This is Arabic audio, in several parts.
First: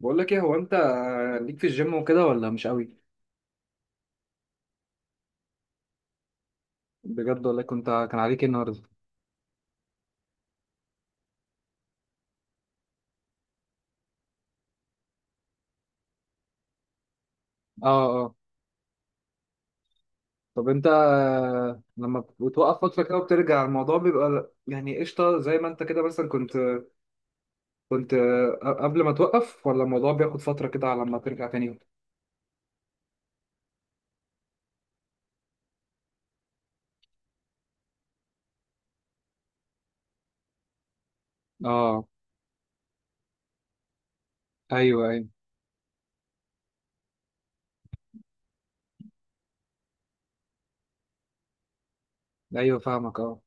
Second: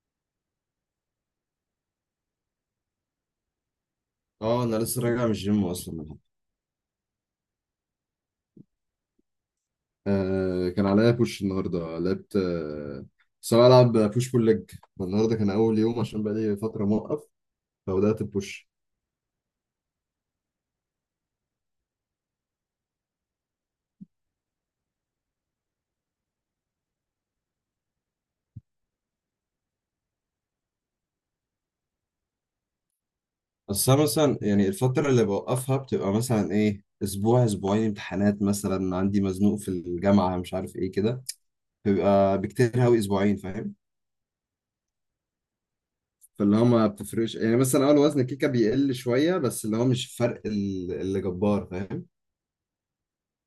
بقول لك ايه، هو انت ليك في الجيم وكده ولا مش قوي؟ اه انا لسه راجع من الجيم اصلا. بجد؟ ولا كنت، كان عليك ايه النهارده؟ آه، كان عليا بوش النهارده، لعبت. بس انا بلعب بوش بول ليج. النهارده كان اول يوم عشان بقالي فتره موقف، اه. فبدات اه. ببوش. طب انت لما بتوقف فتره كده وبترجع، الموضوع بيبقى يعني قشطه زي ما انت كده مثلا كنت قبل ما توقف، ولا الموضوع بياخد فتره كده على ما ترجع تاني؟ بس أنا مثلا يعني الفتره اللي بوقفها بتبقى مثلا ايه اسبوع اسبوعين، امتحانات مثلا عندي، مزنوق في الجامعه، مش عارف ايه كده. اه. بيبقى بكتير قوي اسبوعين، فاهم؟ ايوه ايوه. فاللي هو ما بتفرقش يعني، مثلا اول وزن الكيكه بيقل شويه، بس اللي هو مش فرق اللي جبار، فاهم؟ ايوه فاهمك اه.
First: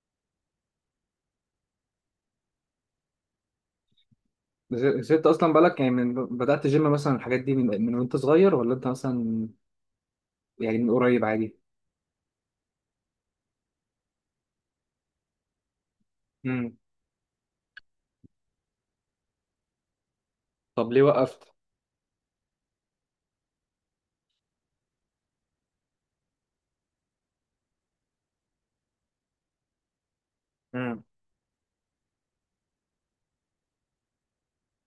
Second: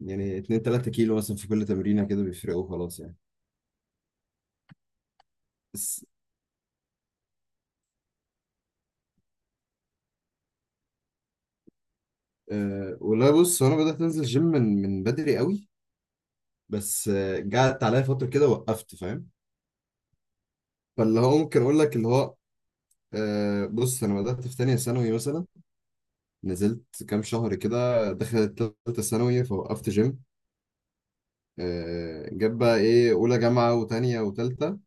يعني 2 3 كيلو مثلا في كل تمرينه كده بيفرقوا خلاص يعني. بس انت اصلا بالك يعني بس من بدأت جيم مثلا الحاجات دي من وانت صغير، ولا انت مثلا يعني من قريب عادي؟ والله بص، هو انا بدأت انزل جيم من بدري قوي. امم. بس جات عليا فترة كده وقفت، فاهم؟ طب ليه فاللي هو وقفت؟ ممكن اقول لك اللي هو، أه، بص، انا بدأت في تانية ثانوي مثلا. نزلت كام شهر كده، دخلت تالتة ثانوي فوقفت جيم. امم. أه، جاب بقى ايه، اولى جامعة وتانية وتالتة،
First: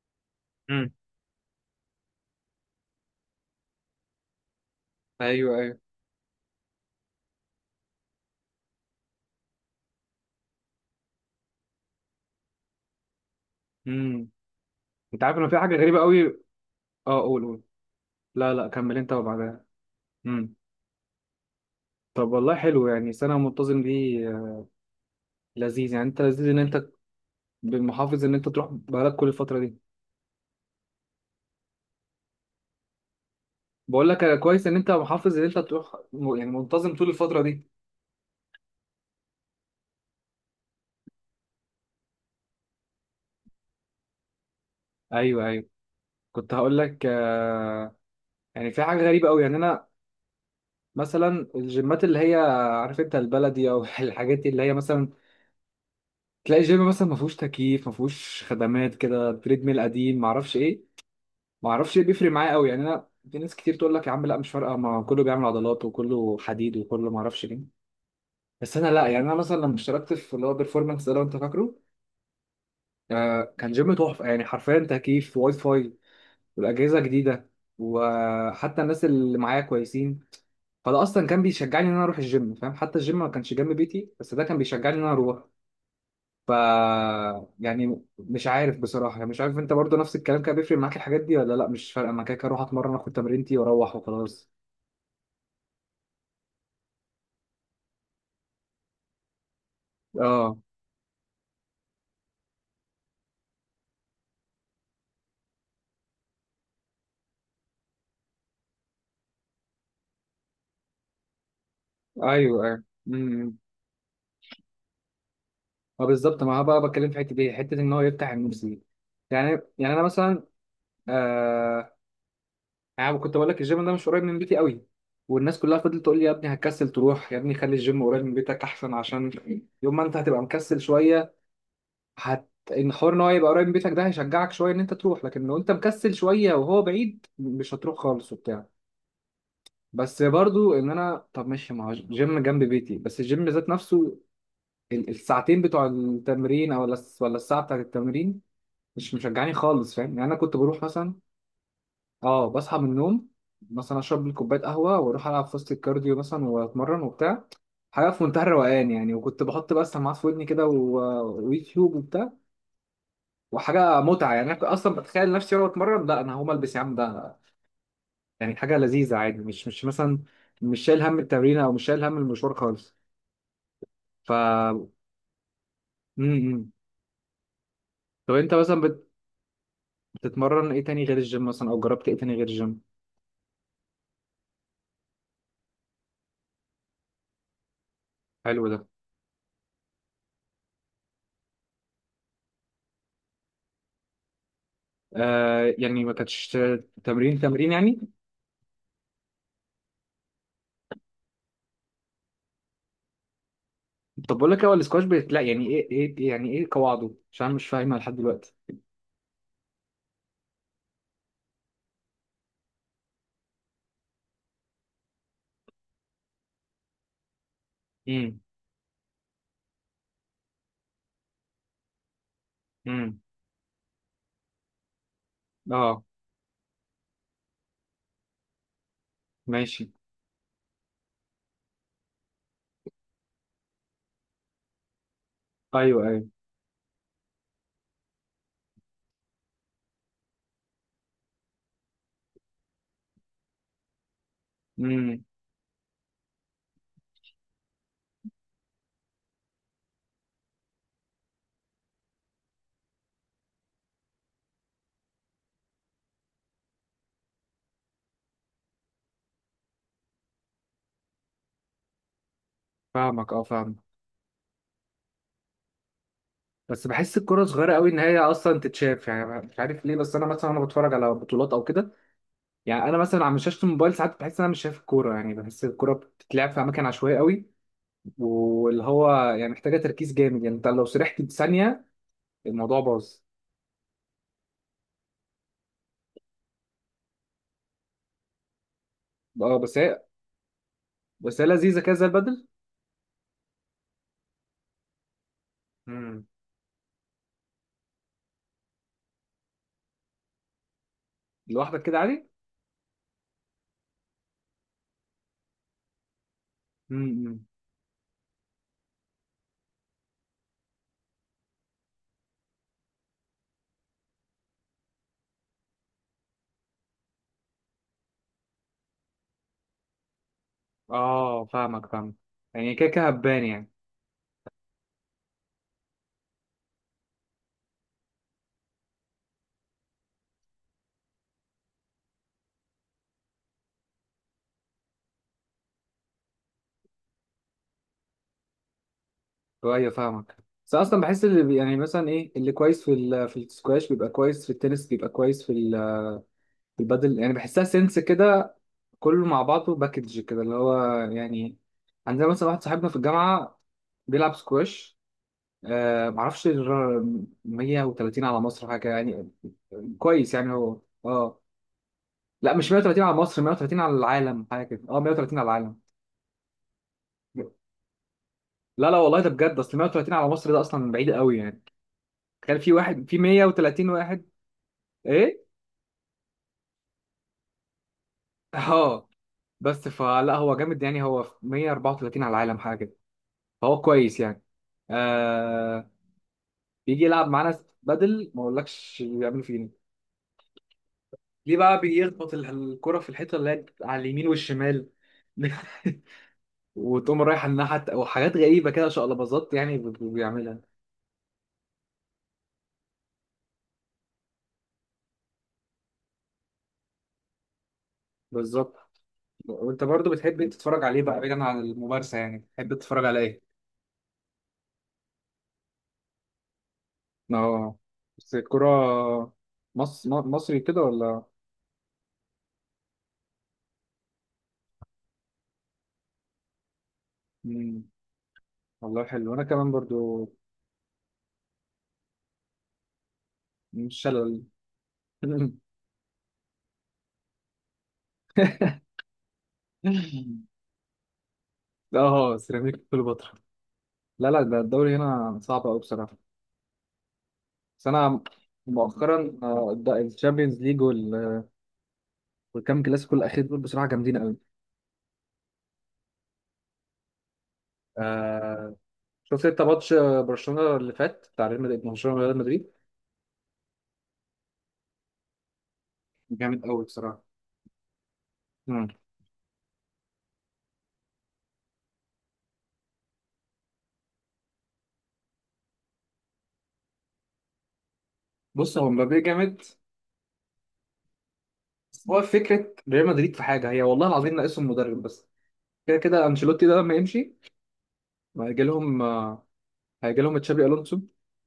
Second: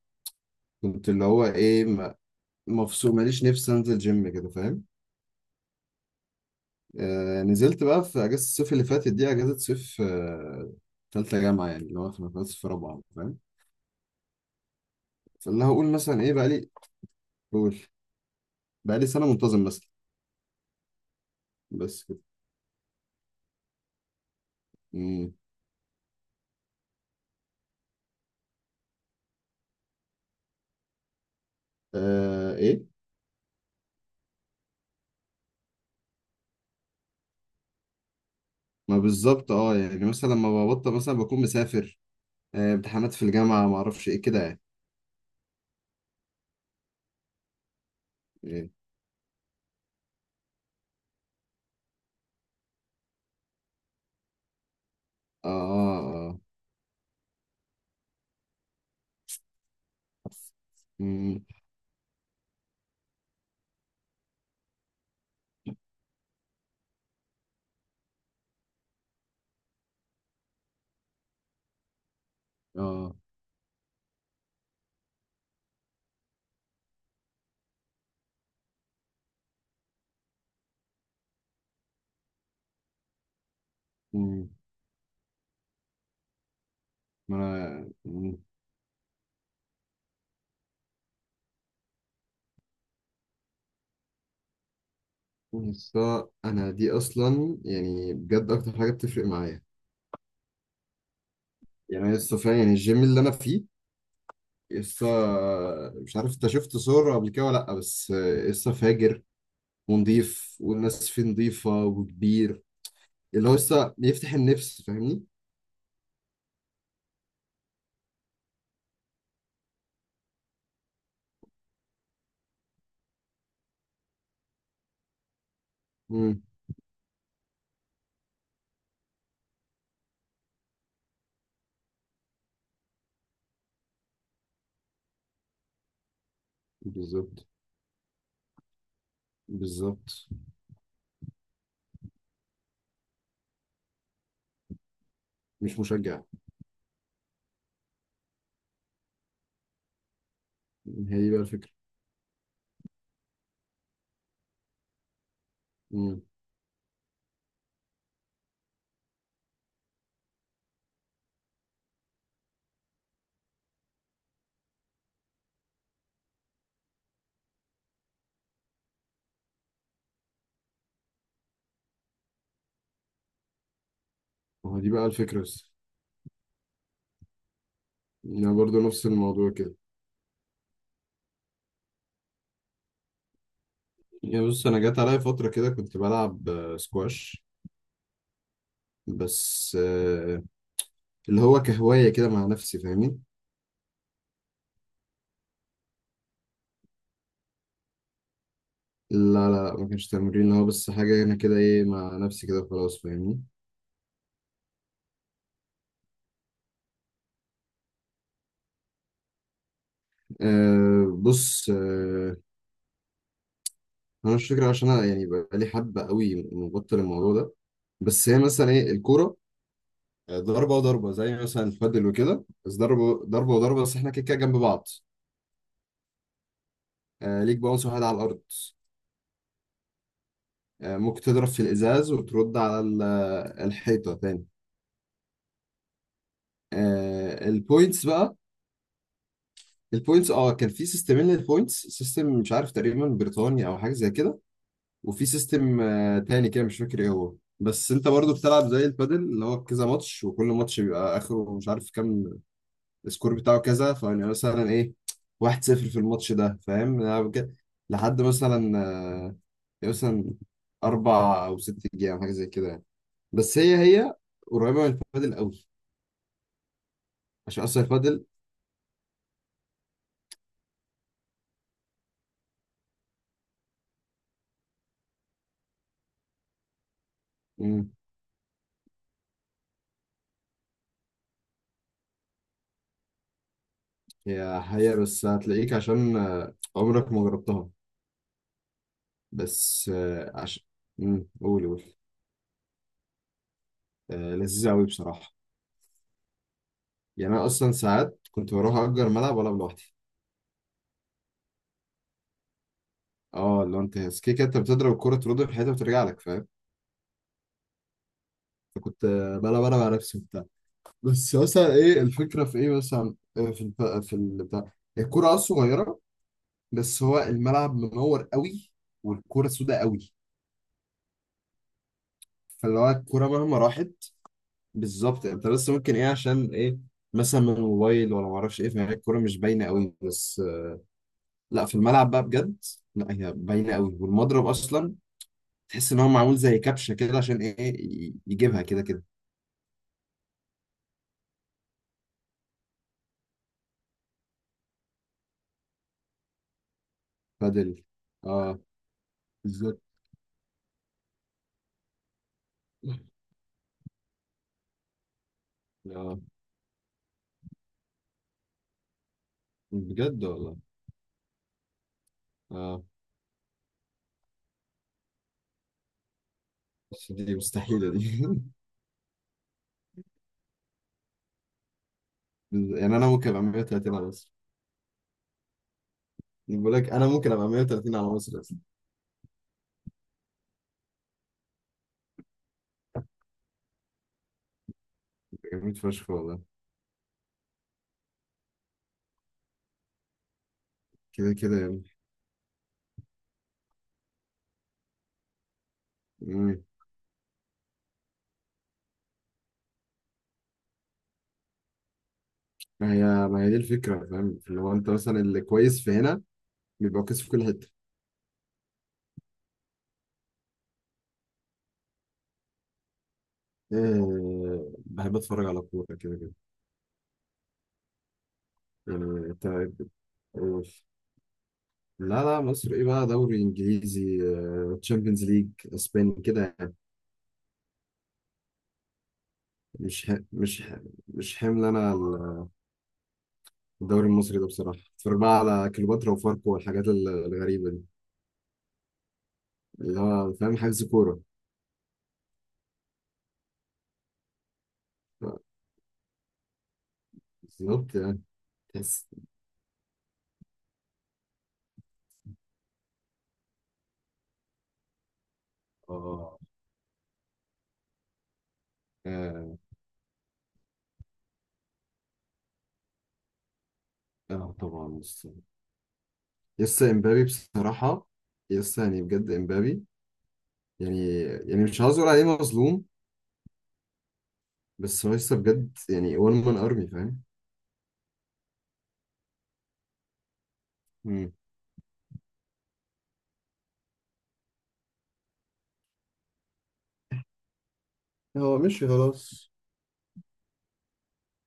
امم. كنت اللي هو ايه مفصول، ماليش نفسي انزل جيم كده، فاهم؟ ايوه ايوه. أه، نزلت بقى في اجازة الصيف اللي فاتت دي، اجازة صيف تالتة جامعة، يعني اللي هو في رابعة، فاهم؟ امم. انت عارف انه في اللي حاجه هقول غريبه مثلا قوي. ايه، بقالي... اه قول قول. قول. لا لا كمل بقالي انت سنة منتظم وبعدها. مثلا. امم. بس كده. طب والله حلو يعني سنه منتظم دي آه،. مم. لذيذ يعني، انت لذيذ ان انت بالمحافظ ان انت تروح بقالك كل الفتره دي. آه، ايه. بقول لك كويس ان انت محافظ ان انت تروح يعني منتظم طول الفتره دي. ما بالظبط، اه، يعني مثلا لما ببطل مثلا بكون مسافر، آه، امتحانات في الجامعة، ما اعرفش ايه كده يعني. ايوه ايوه. كنت هقول لك إيه. يعني في حاجه غريبه قوي، يعني انا مثلا الجيمات اللي هي، عارف انت البلدي او الحاجات اللي هي مثلا اه، اه، اه. تلاقي جيم مثلا ما فيهوش تكييف، ما فيهوش خدمات، كده تريد ميل قديم، ما اعرفش ايه. مم. ما اعرفش ليه بيفرق معايا قوي يعني، انا في ناس كتير تقول لك يا عم لا مش فارقه، ما كله بيعمل عضلات وكله حديد وكله، ما اعرفش ليه. بس انا لا، يعني انا مثلا لما اشتركت في اللي هو بيرفورمانس ده لو انت فاكره، اه. آه كان جيم تحفه يعني، حرفيا تكييف، واي فاي، والاجهزه جديده، وحتى الناس اللي معايا كويسين. فده اصلا كان بيشجعني ان انا اروح الجيم، فاهم، حتى الجيم ما كانش جنب بيتي، بس ده مم. كان بيشجعني ان انا اروح. ف ما انا، يعني مم. مش عارف بصراحه يعني، مش عارف انت برضو نفس الكلام كان بيفرق معاك الحاجات دي، ولا لا مش فارقه انا كده كده اروح اتمرن اخد تمرينتي واروح وخلاص. بس انا دي اصلا يعني بجد اكتر حاجة بتفرق معايا. اه. يعني أنا لسه فعلا، يعني الجيم اللي انا فيه لسه، مش عارف انت شفت صور قبل كده ولا لا، بس لسه فاجر ونضيف، والناس فيه نضيفة، وكبير، ايوه ايوه. امم. اللي هو امم. لسه بيفتح النفس، فاهمني؟ ما بالظبط، ما هو بقى بتكلم في حته دي، حته ان هو يفتح النفس دي. يعني، يعني انا مثلا، آه انا كنت بقول لك الجيم ده مش قريب من بيتي قوي، والناس كلها فضلت تقول لي يا امم. ابني هتكسل تروح، يا ابني خلي الجيم قريب من بيتك احسن، عشان يوم ما انت هتبقى مكسل شويه، هت ان حوار ان هو يبقى قريب من بيتك ده هيشجعك شويه ان انت تروح، لكن لو انت مكسل شويه وهو بعيد بالظبط، مش هتروح خالص وبتاع. بس بالظبط. برضو ان انا، طب ماشي ما هو جيم جنب بيتي، بس الجيم ذات نفسه، الساعتين مش بتوع مشجع. التمرين، او ولا الساعه بتاعت التمرين، مش مشجعاني خالص، فاهم يعني. انا كنت بروح مثلا، هي دي بقى الفكرة. اه بصحى من النوم مثلا، اشرب لي كوبايه قهوه، واروح العب في وسط الكارديو امم. مثلا واتمرن وبتاع. حاجه في منتهى الروقان يعني، وكنت بحط بقى السماعات في ودني كده ويوتيوب وبتاع. وحاجه متعه يعني، انا كنت اصلا بتخيل نفسي وانا بتمرن لا انا هقوم البس يا عم ده، يعني حاجه لذيذه عادي. مش مثلا، مش شايل هم التمرين او مش شايل هم المشوار خالص. ف ما هو م- دي بقى الفكرة بس. م. طب انت يعني برضه مثلا نفس الموضوع كده. بتتمرن ايه تاني غير الجيم مثلا، او جربت ايه تاني غير الجيم؟ يعني بص، أنا جات عليا فترة كده كنت بلعب سكواش. حلو ده. بس اللي هو كهواية كده مع نفسي، فاهمين؟ آه يعني ما كانتش تمرين تمرين يعني. لا لا، ما كانش تمرين، هو بس حاجة أنا كده إيه مع نفسي كده خلاص، فاهمني؟ طب بقول لك إيه، هو السكواش بيت لا يعني ايه، ايه يعني ايه قواعده؟ عشان أنا مش فاهمها لحد دلوقتي. آه، بص، انا مش فاكر عشان انا يعني بقالي حبه قوي مبطل الموضوع ده. بس امم. هي مثلا ايه الكوره، ضربه وضربه، زي مثلا البادل وكده، بس امم. ضربه ضربه وضربه، بس احنا كده كده جنب بعض. اه. آه، ليك باونس واحد على الارض. ماشي. آه، ممكن تضرب في الازاز وترد على الحيطه تاني. ايوه ايوه. آه، البوينتس بقى. البوينتس كان في سيستمين للبوينتس، سيستم مش عارف تقريبا بريطاني او حاجه زي كده، امم. وفي سيستم تاني كده مش فاكر ايه هو. بس انت برضو بتلعب زي البادل، اللي هو كذا ماتش، وكل ماتش بيبقى اخره مش عارف كام السكور بتاعه كذا. فيعني مثلا ايه، 1-0 في الماتش ده، فاهم؟ أنا لحد مثلا مثلا أربع أو ست جيام حاجة زي كده يعني. فاهمك اه بس فاهمك. هي قريبة من الفادل قوي. بس بحس الكرة عشان صغيرة أصلا قوي ان هي الفادل. اصلا تتشاف، يعني مش عارف ليه، بس انا مثلا وانا بتفرج على بطولات او كده، يعني انا مثلا على شاشة الموبايل ساعات بحس ان انا مش شايف الكورة، يعني بحس الكورة بتتلعب في اماكن عشوائية قوي، مم، واللي هو يعني محتاجه تركيز جامد يعني، انت لو سرحت ثانيه الموضوع باظ. هي بس، هتلاقيك عشان عمرك ما جربتها. اه. بس بس هي عشان... بس هي قول، لذيذه قول. كده زي البدل. آه، لذيذة قوي بصراحة. امم. يعني أنا أصلا ساعات كنت بروح أجر ملعب وألعب لوحدي. لوحدك كده عادي؟ اه، لو أنت كده كده، أنت بتضرب الكورة ترد في حياتها وترجع لك، فاهم؟ امم. فكنت بلا بلا مع نفسي وبتاع. بس مثلا ايه الفكره، في ايه مثلا، في البتاع، الكوره صغيره، بس هو الملعب منور قوي، والكوره سوداء قوي. اه فاهمك فاهمك. يعني فاللي كده هو كده الكوره هبان مهما يعني. راحت. بالظبط. انت بس ممكن ايه عشان ايه، مثلا من الموبايل ولا ما اعرفش ايه، فهي الكوره مش باينه قوي، بس لا، في الملعب بقى بجد، لا هي باينه قوي. والمضرب اصلا تحس ان هو معمول زي كبشه كده عشان ايه يجيبها كده كده. ايوه فاهمك. بس اصلا بحس اللي يعني مثلا ايه، اللي كويس في ال... في السكواش بيبقى كويس في التنس، بيبقى كويس في ال... في البدل، يعني بحسها بدل. سنس كده، اه، كله مع بعضه بالظبط. باكج كده اللي هو يعني. عندنا مثلا واحد صاحبنا في الجامعه بيلعب سكواش آه اه، معرفش 130 على مصر حاجة يعني. بجد كويس يعني والله. هو اه. لا، مش اه، 130 على مصر، 130 على العالم حاجة كده، اه 130 على العالم. بس دي مستحيلة دي. لا لا والله ده بجد، اصل 130 على مصر ده اصلا بعيد قوي يعني، تخيل في يعني انا واحد في ممكن ابقى 130 130 على واحد. مصر. ايه. بقول لك انا ممكن ابقى 130 على مصر اصلا. اه. بس فلا هو جامد يعني، هو في 134 على العالم حاجة كده، فهو كويس يعني جميل آه. فشخ والله. بيجي يلعب معانا بدل ما اقولكش بيعمل فينا، كده ليه كده بقى يعني. بيخبط الكرة في الحيطة اللي هي على اليمين والشمال، مم. وتقوم رايح على الناحية وحاجات غريبة كده، شقلباظات يعني بيعملها. ما هي دي الفكرة، فاهم؟ اللي هو انت مثلا اللي كويس في هنا بيبقى كويس في كل حتة. بالظبط. وانت برضو بتحب إيه تتفرج عليه بقى بعيدا عن الممارسة، يعني بتحب تتفرج على ايه؟ أه، بحب اتفرج على كورة كده كده. اه. بس يعني الكرة انت، مصري كده أوف. ولا؟ لا لا، مصر ايه بقى، دوري انجليزي، تشامبيونز ليج، اسباني كده يعني. مم. والله حلو، انا كمان مش ح... برضو. مش ح... مش حمل انا مش الدوري المصري شلل. ده بصراحة. اتفرج بقى على كليوباترا وفاركو والحاجات الغريبة دي، اللي هو فاهم حجز كورة. اه سيراميك كليوباترا. لا لا ده الدوري هنا آه، صعب قوي بصراحة. بس بالظبط انا يعني. تحس. مؤخرا الشامبيونز ليج والكام كلاسيكو الاخير دول بصراحة جامدين قوي. اه، شفت اه، انت ماتش برشلونه اللي فات بتاع ريال مدريد، برشلونه وريال مدريد؟ آه، طبعا لسه. جامد قوي لسه بصراحه. امبابي بصراحة، لسه مم. يعني بجد امبابي. يعني مش عاوز اقول عليه مظلوم، بس هو لسه بجد يعني، وان مان ارمي، فاهم؟ بص هو مبابي جامد، مم. بس هو فكره ريال مدريد في حاجه هي والله العظيم ناقصهم مدرب بس، كده كده انشيلوتي ده لما يمشي هو هيجي مشي لهم خلاص. هيجي لهم تشابي الونسو،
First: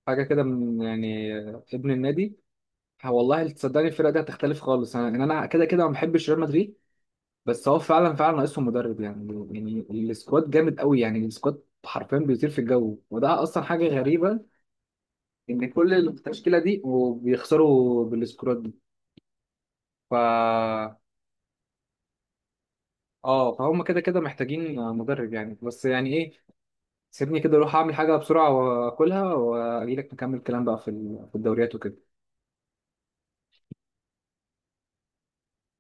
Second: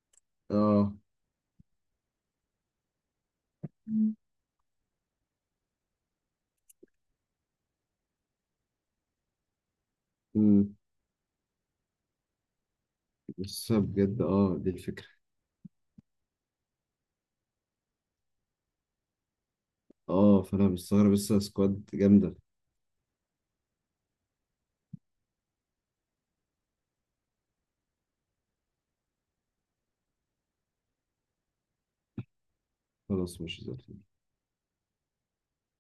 حاجه كده من اه. يعني آه، ابن النادي. والله تصدقني الفرقه مم. دي هتختلف خالص، انا يعني انا كده كده ما بحبش ريال مدريد، بس هو فعلا فعلا ناقصهم مدرب يعني. يعني السكواد مم. جامد قوي، يعني السكواد حرفيا بيطير في الجو وده اصلا لسه حاجه بجد، غريبه، دي الفكرة. ان كل التشكيله دي وبيخسروا بالسكواد دي. ف اه، فانا مستغرب، لسه سكواد جامدة. اه، فهم كده كده محتاجين مدرب يعني. بس يعني ايه، سيبني كده اروح اعمل حاجه بسرعه واكلها واجي لك نكمل الكلام بقى في ال- في الدوريات وكده. خلاص، مش زي